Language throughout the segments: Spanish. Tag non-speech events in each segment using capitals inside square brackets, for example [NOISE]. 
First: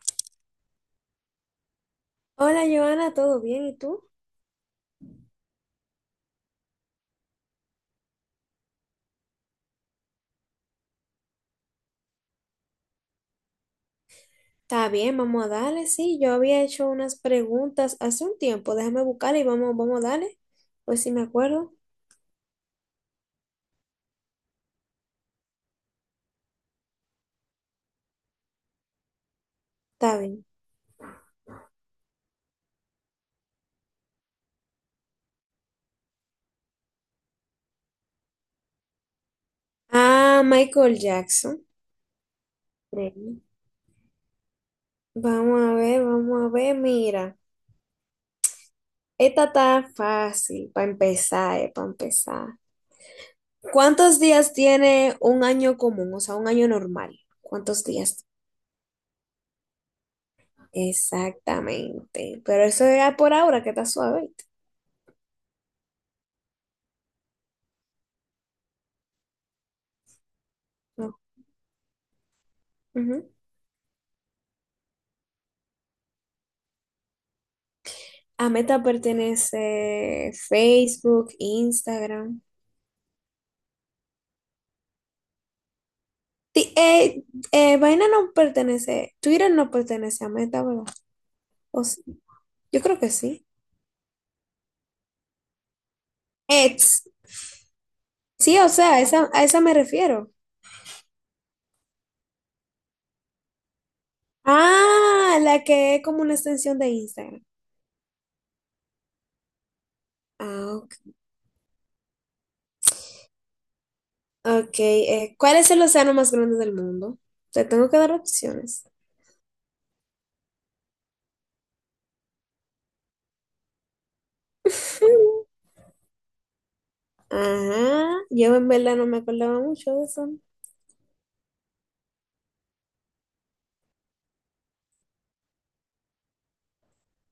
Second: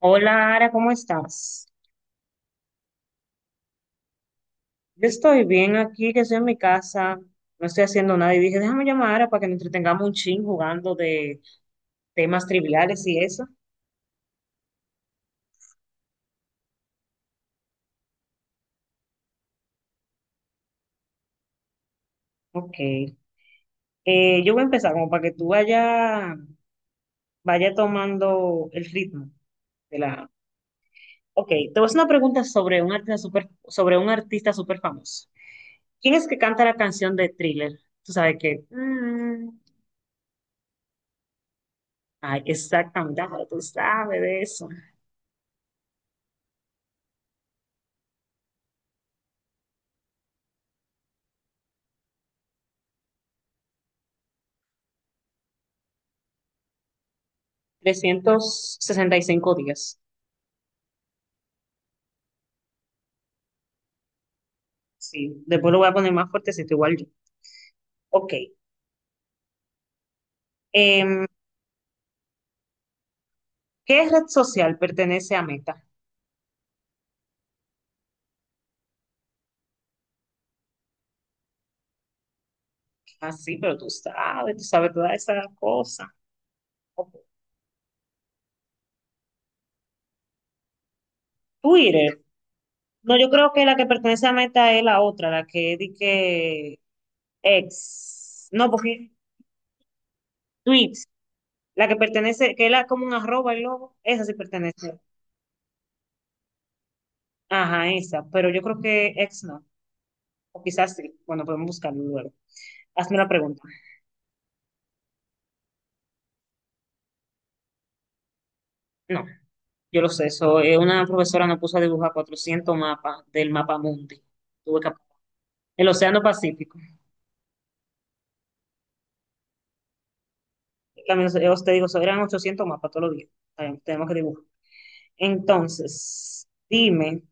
Hola, Ara, ¿cómo estás? Hola, Joana, ¿todo bien? ¿Y tú? Yo estoy bien aquí, que estoy en mi casa, no estoy haciendo nada y dije, déjame llamar a Ara para que nos entretengamos un chin jugando de temas triviales y eso. Está bien, vamos a darle. Sí, yo había hecho unas preguntas hace un tiempo. Déjame buscar y vamos a darle. Pues si me acuerdo, Ok. Yo voy a empezar como para que tú vaya tomando el ritmo de está la... bien. Ok, te voy a hacer una pregunta sobre un artista súper famoso. ¿Quién es que canta la canción de Thriller? Tú sabes que... Ah, Michael Jackson. ay, exactamente, Sí. ahora tú sabes de eso. Vamos a ver. Mira, esta está fácil para empezar, para empezar. ¿Cuántos días tiene un año común? O sea, un año normal. ¿Cuántos días? 365 días. Exactamente. Pero eso era por ahora, que está suave, ¿oíste? Sí, después lo voy a poner más fuertecito, igual yo. Ok. No. em, Ujú. ¿Qué red social pertenece a Meta? A Meta pertenece Facebook, Instagram. Ah, sí, pero tú sabes todas esas cosas. Ti- Ok. eh, Vaina no pertenece, Twitter no pertenece a Meta, ¿verdad? O sí, Twitter. yo creo que No, yo sí. creo que la que pertenece a Meta es la otra, la que di que X. ex. Sí, o No, sea, porque esa, a esa me refiero. tweets, la que pertenece, que es como un arroba el logo, esa sí pertenece. Ah, la que es como una extensión de Instagram. Ajá, esa, pero yo creo que ex no. O Ah, quizás sí. ok. Bueno, podemos buscarlo luego. Hazme la pregunta. Ok, ¿cuál es el océano más grande del mundo? Te tengo que dar opciones. No. Yo lo sé, eso, una profesora nos puso a dibujar 400 mapas del mapa mundi. Tuve que- [LAUGHS] el Océano Pacífico. Ajá, yo en verdad no me acordaba mucho de eso. También, os te digo, eso eran 800 mapas todos los días. Tenemos que dibujar. Entonces, dime,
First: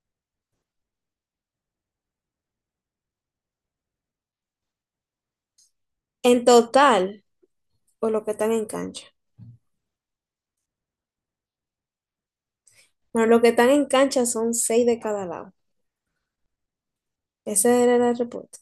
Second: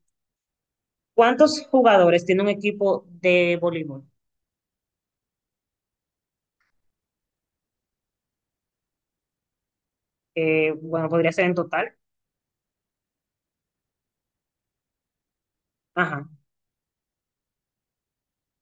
¿cuántos jugadores tiene un equipo de voleibol? En total, o lo que están en cancha. Bueno, podría ser en total. Bueno, los que están en cancha son seis de cada lado. Ajá. Ese era el reporte.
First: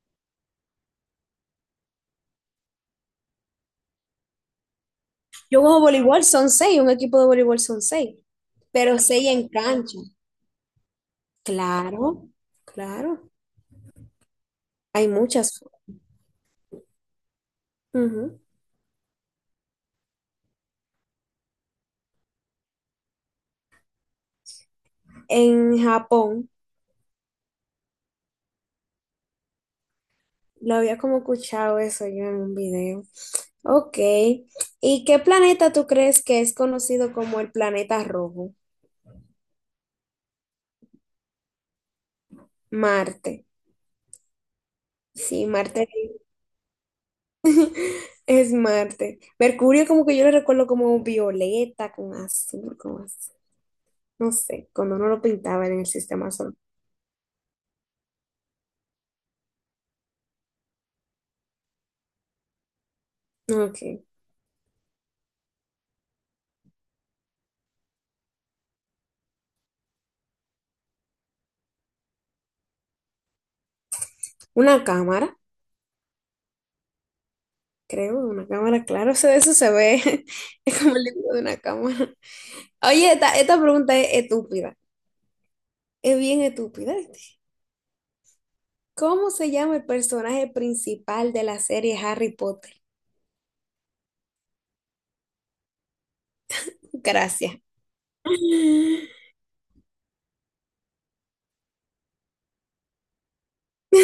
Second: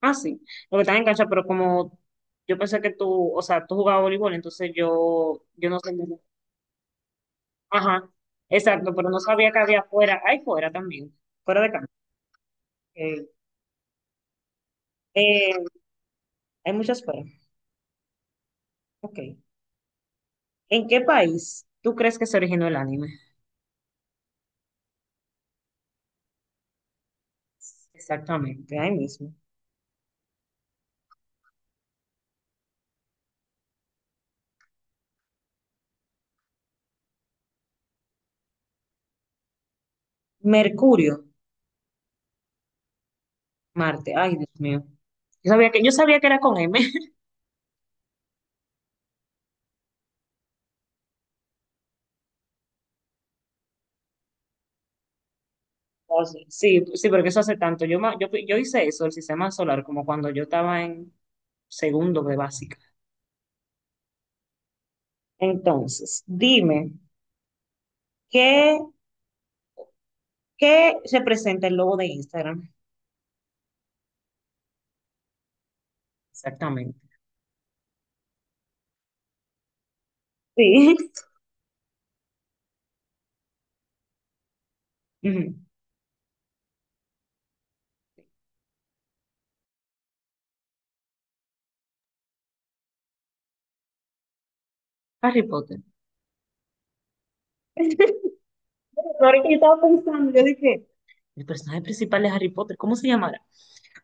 Ah, sí. Lo que están en cancha, pero como yo pensé que tú, o sea, tú jugabas voleibol, entonces yo, Yo yo no juego sé. voleibol, son seis, un equipo de voleibol son Ajá. seis, Exacto, pero pero no seis en sabía que había cancha. fuera. Hay fuera también, fuera de cancha. Claro, eh, claro. Hay Eh, muchas. Hay muchas formas. Ujú. Ok. ¿En qué país tú crees que se originó el anime? En Japón, Exactamente, ahí mismo. lo había como escuchado eso yo en un video. Ok. ¿Y qué planeta tú crees que es conocido como el planeta rojo? Mercurio, Marte. Marte. Ay, Dios mío. Sí, Marte Yo sabía que era con M. [LAUGHS] es Marte. Mercurio como que yo lo recuerdo como violeta, con azul, con azul. No sé, cuando no lo pintaban en el Oh, sistema sí, solar. sí, sí, porque eso hace tanto. Yo hice eso, el sistema solar, como cuando yo estaba en segundo de básica. Ok. Entonces, dime, ¿qué, ¿qué representa el logo de Instagram? Una cámara, Exactamente. creo, una cámara, claro, [LAUGHS] eso se ve, [LAUGHS] es Sí. como el libro de una cámara. Oye, esta pregunta es estúpida, [LAUGHS] Ujú. es bien estúpida. ¿Cómo se llama el personaje principal de la serie Harry Potter? Harry Potter. Gracias. [LAUGHS] Ahorita yo estaba pensando, yo dije, el personaje principal de Harry Potter, ¿cómo se llamará?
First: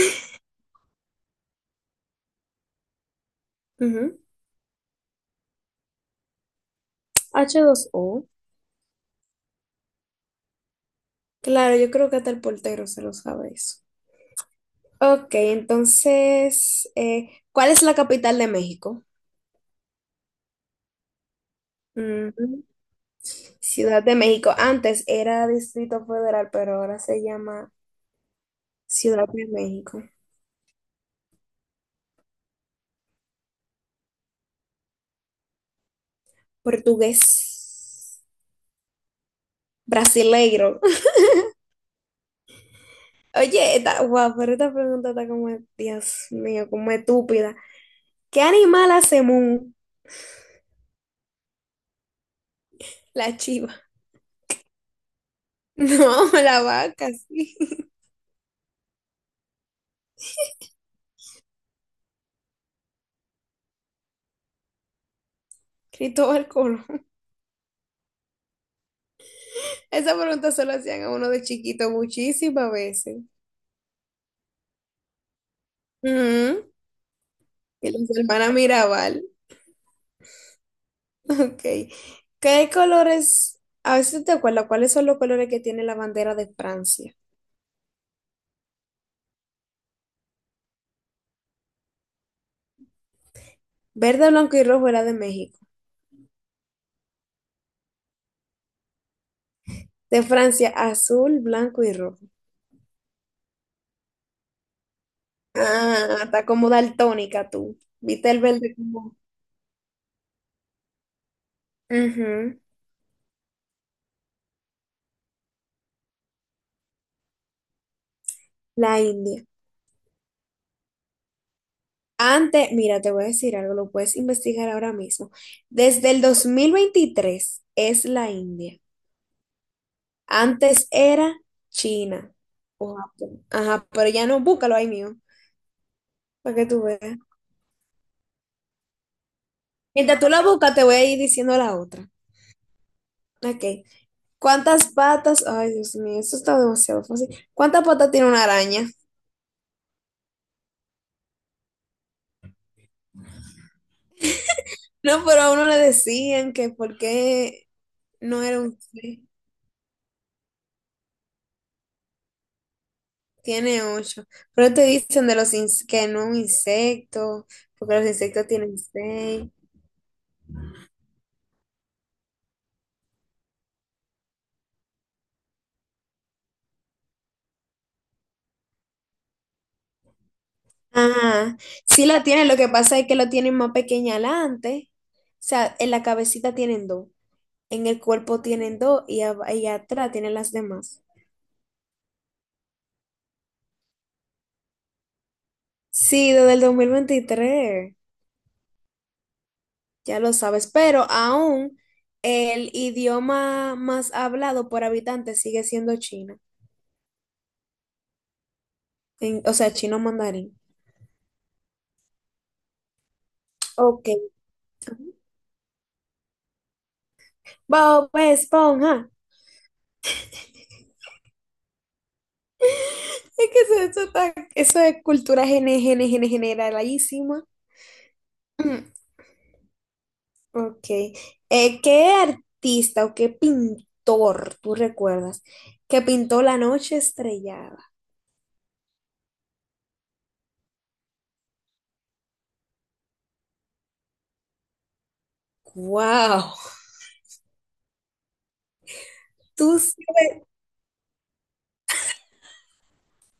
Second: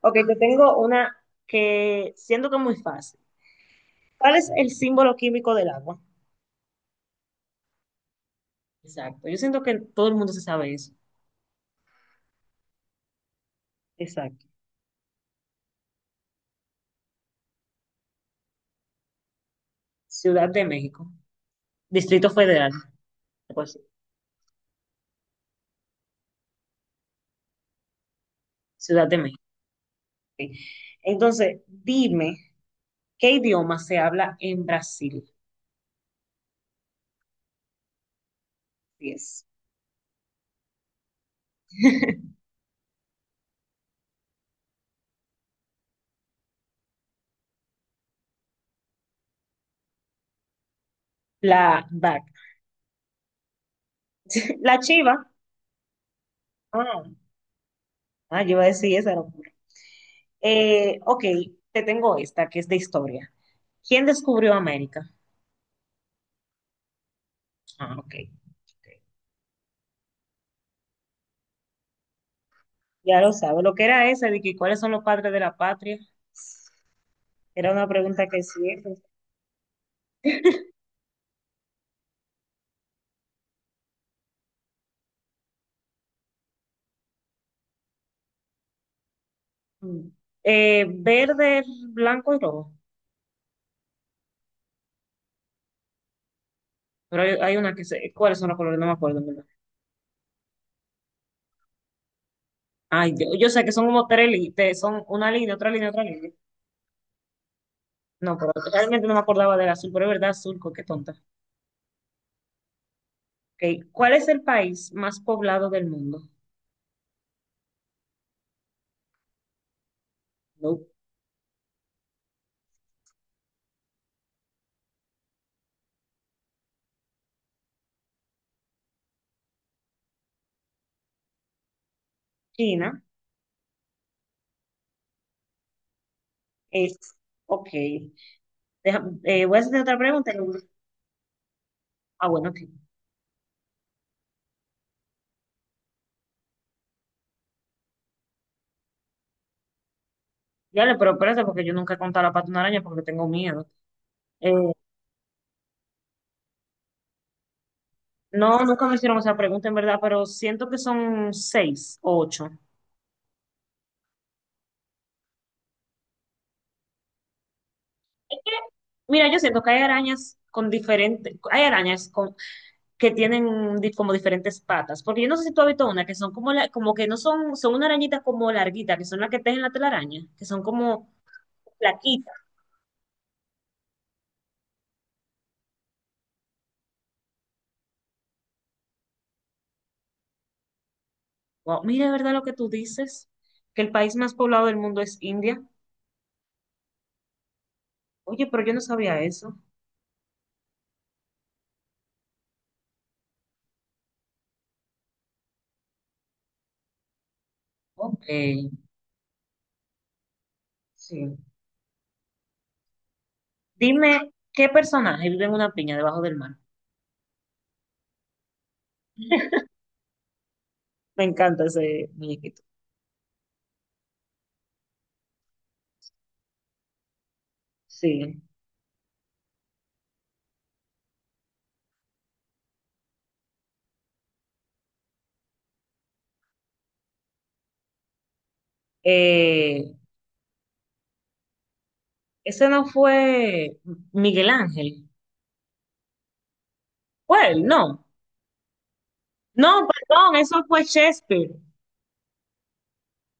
Ok, te tengo una que siento que es muy fácil. Ujú. ¿Cuál es el símbolo químico del agua? H dos o. Exacto. Yo siento que todo el mundo se sabe eso. Claro, yo creo que hasta el portero se lo sabe eso. Exacto. Ok, entonces, ¿cuál es la capital de México? Ciudad de México. Distrito Ujú. Federal. Pues, Ciudad de México. Antes era Distrito Federal, pero ahora se llama Ciudad de Ciudad México. de México. Ok. Entonces, dime, ¿qué idioma se habla en Brasil? Portugués. Yes. Brasileiro. [LAUGHS] [LAUGHS] Oye, wow, pero esta pregunta está como, Dios mío, como estúpida. ¿Qué animal hace mu? La DAC. La chiva. [LAUGHS] La chiva. No, la Ah, vaca, sí. ah, yo iba a decir esa locura. Ok, te tengo esta que es de historia. ¿Quién descubrió América? [LAUGHS] Cristóbal Colón. Ah, ok, ok. Esa pregunta se la hacían a uno de chiquito muchísimas Ya veces. lo sabe. Lo que era esa de que cuáles son los padres de la patria, Ujú. era una Y las pregunta que hermanas siempre. Mirabal. Ok. ¿Qué colores? A ver si te acuerdas, ¿cuáles son los colores que tiene la bandera de Francia? Mm. Verde, blanco y rojo. Verde, blanco y rojo era de México. Pero hay una que sé. ¿Cuáles son los colores? No me acuerdo, ¿en verdad? De Francia, azul, blanco y rojo. Ay, yo sé que son como tres líneas, son una línea, otra línea, otra Ah, línea. está como daltónica tú. ¿Viste No, el pero verde realmente no como? me acordaba del azul, pero es verdad, qué tonta. Ujú. Ok, ¿cuál es el país más poblado del mundo? La India. No, Antes, mira, te voy a decir algo, lo puedes investigar ahora mismo. Desde el 2023 es la India. Antes era China o China. Japón. Ajá, pero ya no, búscalo ahí mío, para que tú Es, veas. ok. Voy a hacer otra Mientras tú pregunta. la buscas, te voy a ir diciendo la otra. Ah, bueno, ok. Ok. ¿Cuántas patas? Ay, Dios mío, esto está demasiado fácil. ¿Cuántas patas tiene una araña? [LAUGHS] Ya le, pero espérate, porque yo nunca he contado la pata de una araña porque tengo miedo. Eh, No, pero a uno le decían que por qué no no, era un nunca me hicieron insecto. esa pregunta, en verdad, pero siento que son seis o ocho. Tiene ocho. Pero te dicen de los que no un insecto, porque los Es insectos que, tienen Mira, yo seis. siento que hay arañas con diferentes, hay arañas con, como diferentes patas, porque yo no sé si tú has visto una que son como, como que no son, son una arañita como larguita, que son las que tejen la telaraña, que son como Ajá. Sí la plaquitas. tienen, lo que pasa es que lo tienen más pequeña adelante. O sea, en la cabecita tienen dos, en el cuerpo tienen dos y, y atrás tienen las demás. Wow, mira, de verdad lo que tú dices, que el país más poblado del mundo es India. Sí, desde el 2023 Oye, pero yo no sabía eso. ya lo sabes, pero aún el idioma más hablado por habitante sigue siendo chino, Ok, o sea, chino mandarín. sí. Ok. Dime, ¿qué personaje vive en una piña debajo del mar? Bob Esponja. Me encanta ese muñequito. Es que eso es cultura generalísima. [CLEARS THROAT] Sí. Mm. Ok. ¿Qué artista o qué pintor tú recuerdas que pintó La noche estrellada? Eh, Ese no fue Miguel Ángel. ¡Wow! Fue él. No. Tú No, sí- perdón, eso fue Shakespeare.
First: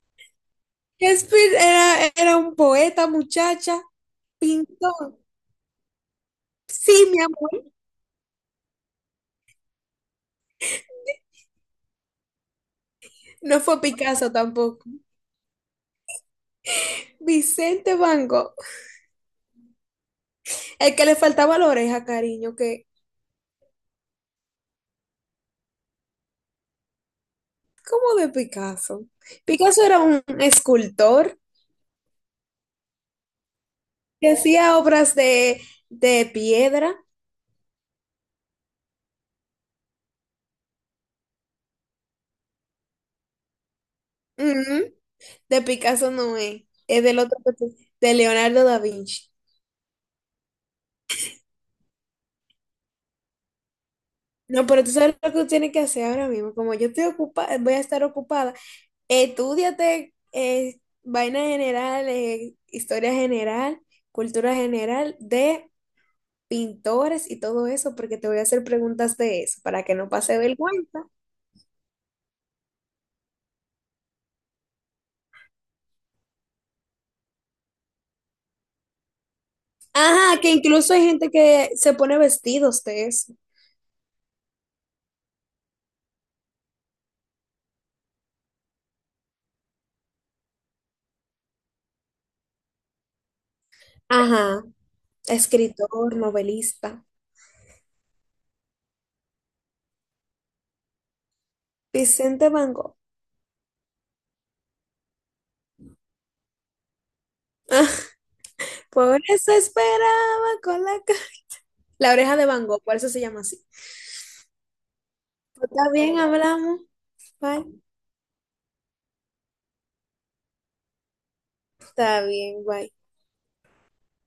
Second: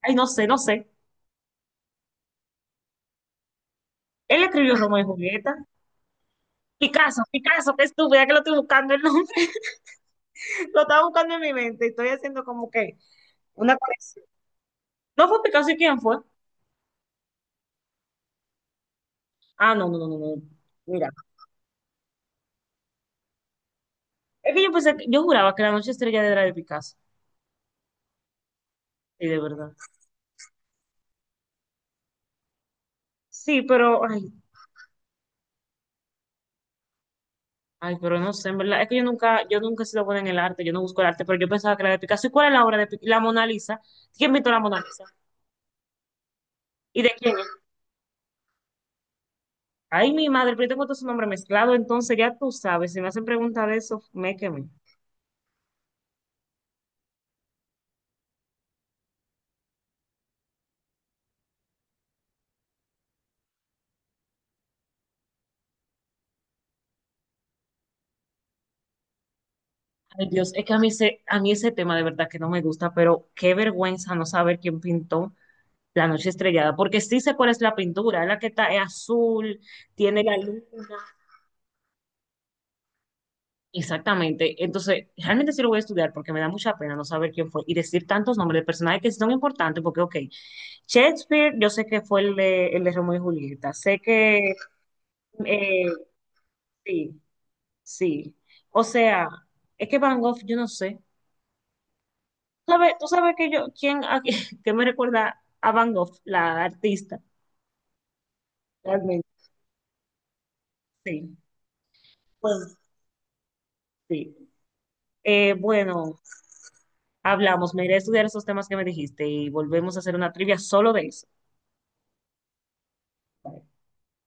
Ay, no sé, no sé. Shakespeare era un poeta, muchacha. Él escribió Romeo y Pintó. Julieta. Sí, mi amor. Picasso, qué estúpida que lo estoy buscando el nombre. [LAUGHS] Lo estaba buscando en mi mente y estoy haciendo como que No una fue conexión. Picasso tampoco. ¿No fue Picasso y quién fue? Vicente Van Gogh. Ah, no, no, no, no. El que Mira, le faltaba la oreja, cariño, que, es que yo pensé, que- yo juraba que la noche estrella era de Picasso. ¿cómo de Picasso? Sí, de verdad. Picasso era un escultor Sí, pero, ay, que hacía obras de piedra. ay, pero no sé, en verdad, es que yo nunca he sido buena en el arte, yo no busco el arte, pero yo pensaba que era de Picasso. ¿Y cuál es la obra de Picasso? La Mona Lisa. ¿Quién pintó la Mona Ujú. Lisa? De Picasso no es. ¿Y Es de del otro, quién es? que tú- de Leonardo da Vinci. Ay, mi madre, pero yo tengo todo su nombre mezclado, entonces ya tú sabes, si me hacen pregunta de eso, me No, quemé. pero tú sabes lo que tú tienes que hacer ahora mismo. Como yo estoy ocupada, voy a estar ocupada, estúdiate vaina general, historia general, cultura general de pintores y todo eso, porque te voy a hacer preguntas de eso para que no Ay, pase Dios, es que vergüenza. A mí ese tema de verdad que no me gusta, pero qué vergüenza no saber quién pintó La Noche Estrellada, porque sí sé cuál es la pintura, es la que está, es azul, tiene la Ajá, que luna. incluso hay gente que se pone vestidos de eso. Exactamente. Entonces, realmente sí lo voy a estudiar porque me da mucha pena no saber quién fue y decir tantos nombres de personajes que sí son importantes porque, ok, Shakespeare, yo sé que fue el de Romeo y Julieta, sé que, Ajá, eh, escritor, novelista. sí, sí. O sea, es que Van Gogh, yo no sé. Vicente Van Gogh. Tú sabes que yo, quién, a- [LAUGHS] que me recuerda a Van Gogh, la artista? [LAUGHS] Por Realmente, eso esperaba con sí. la oreja de Van Pues, Gogh, por eso se llama así. sí. Está bien, Bueno, hablamos. hablamos, Bye. me iré a estudiar esos temas que me dijiste y volvemos a hacer una trivia solo de eso. Está bien, bye.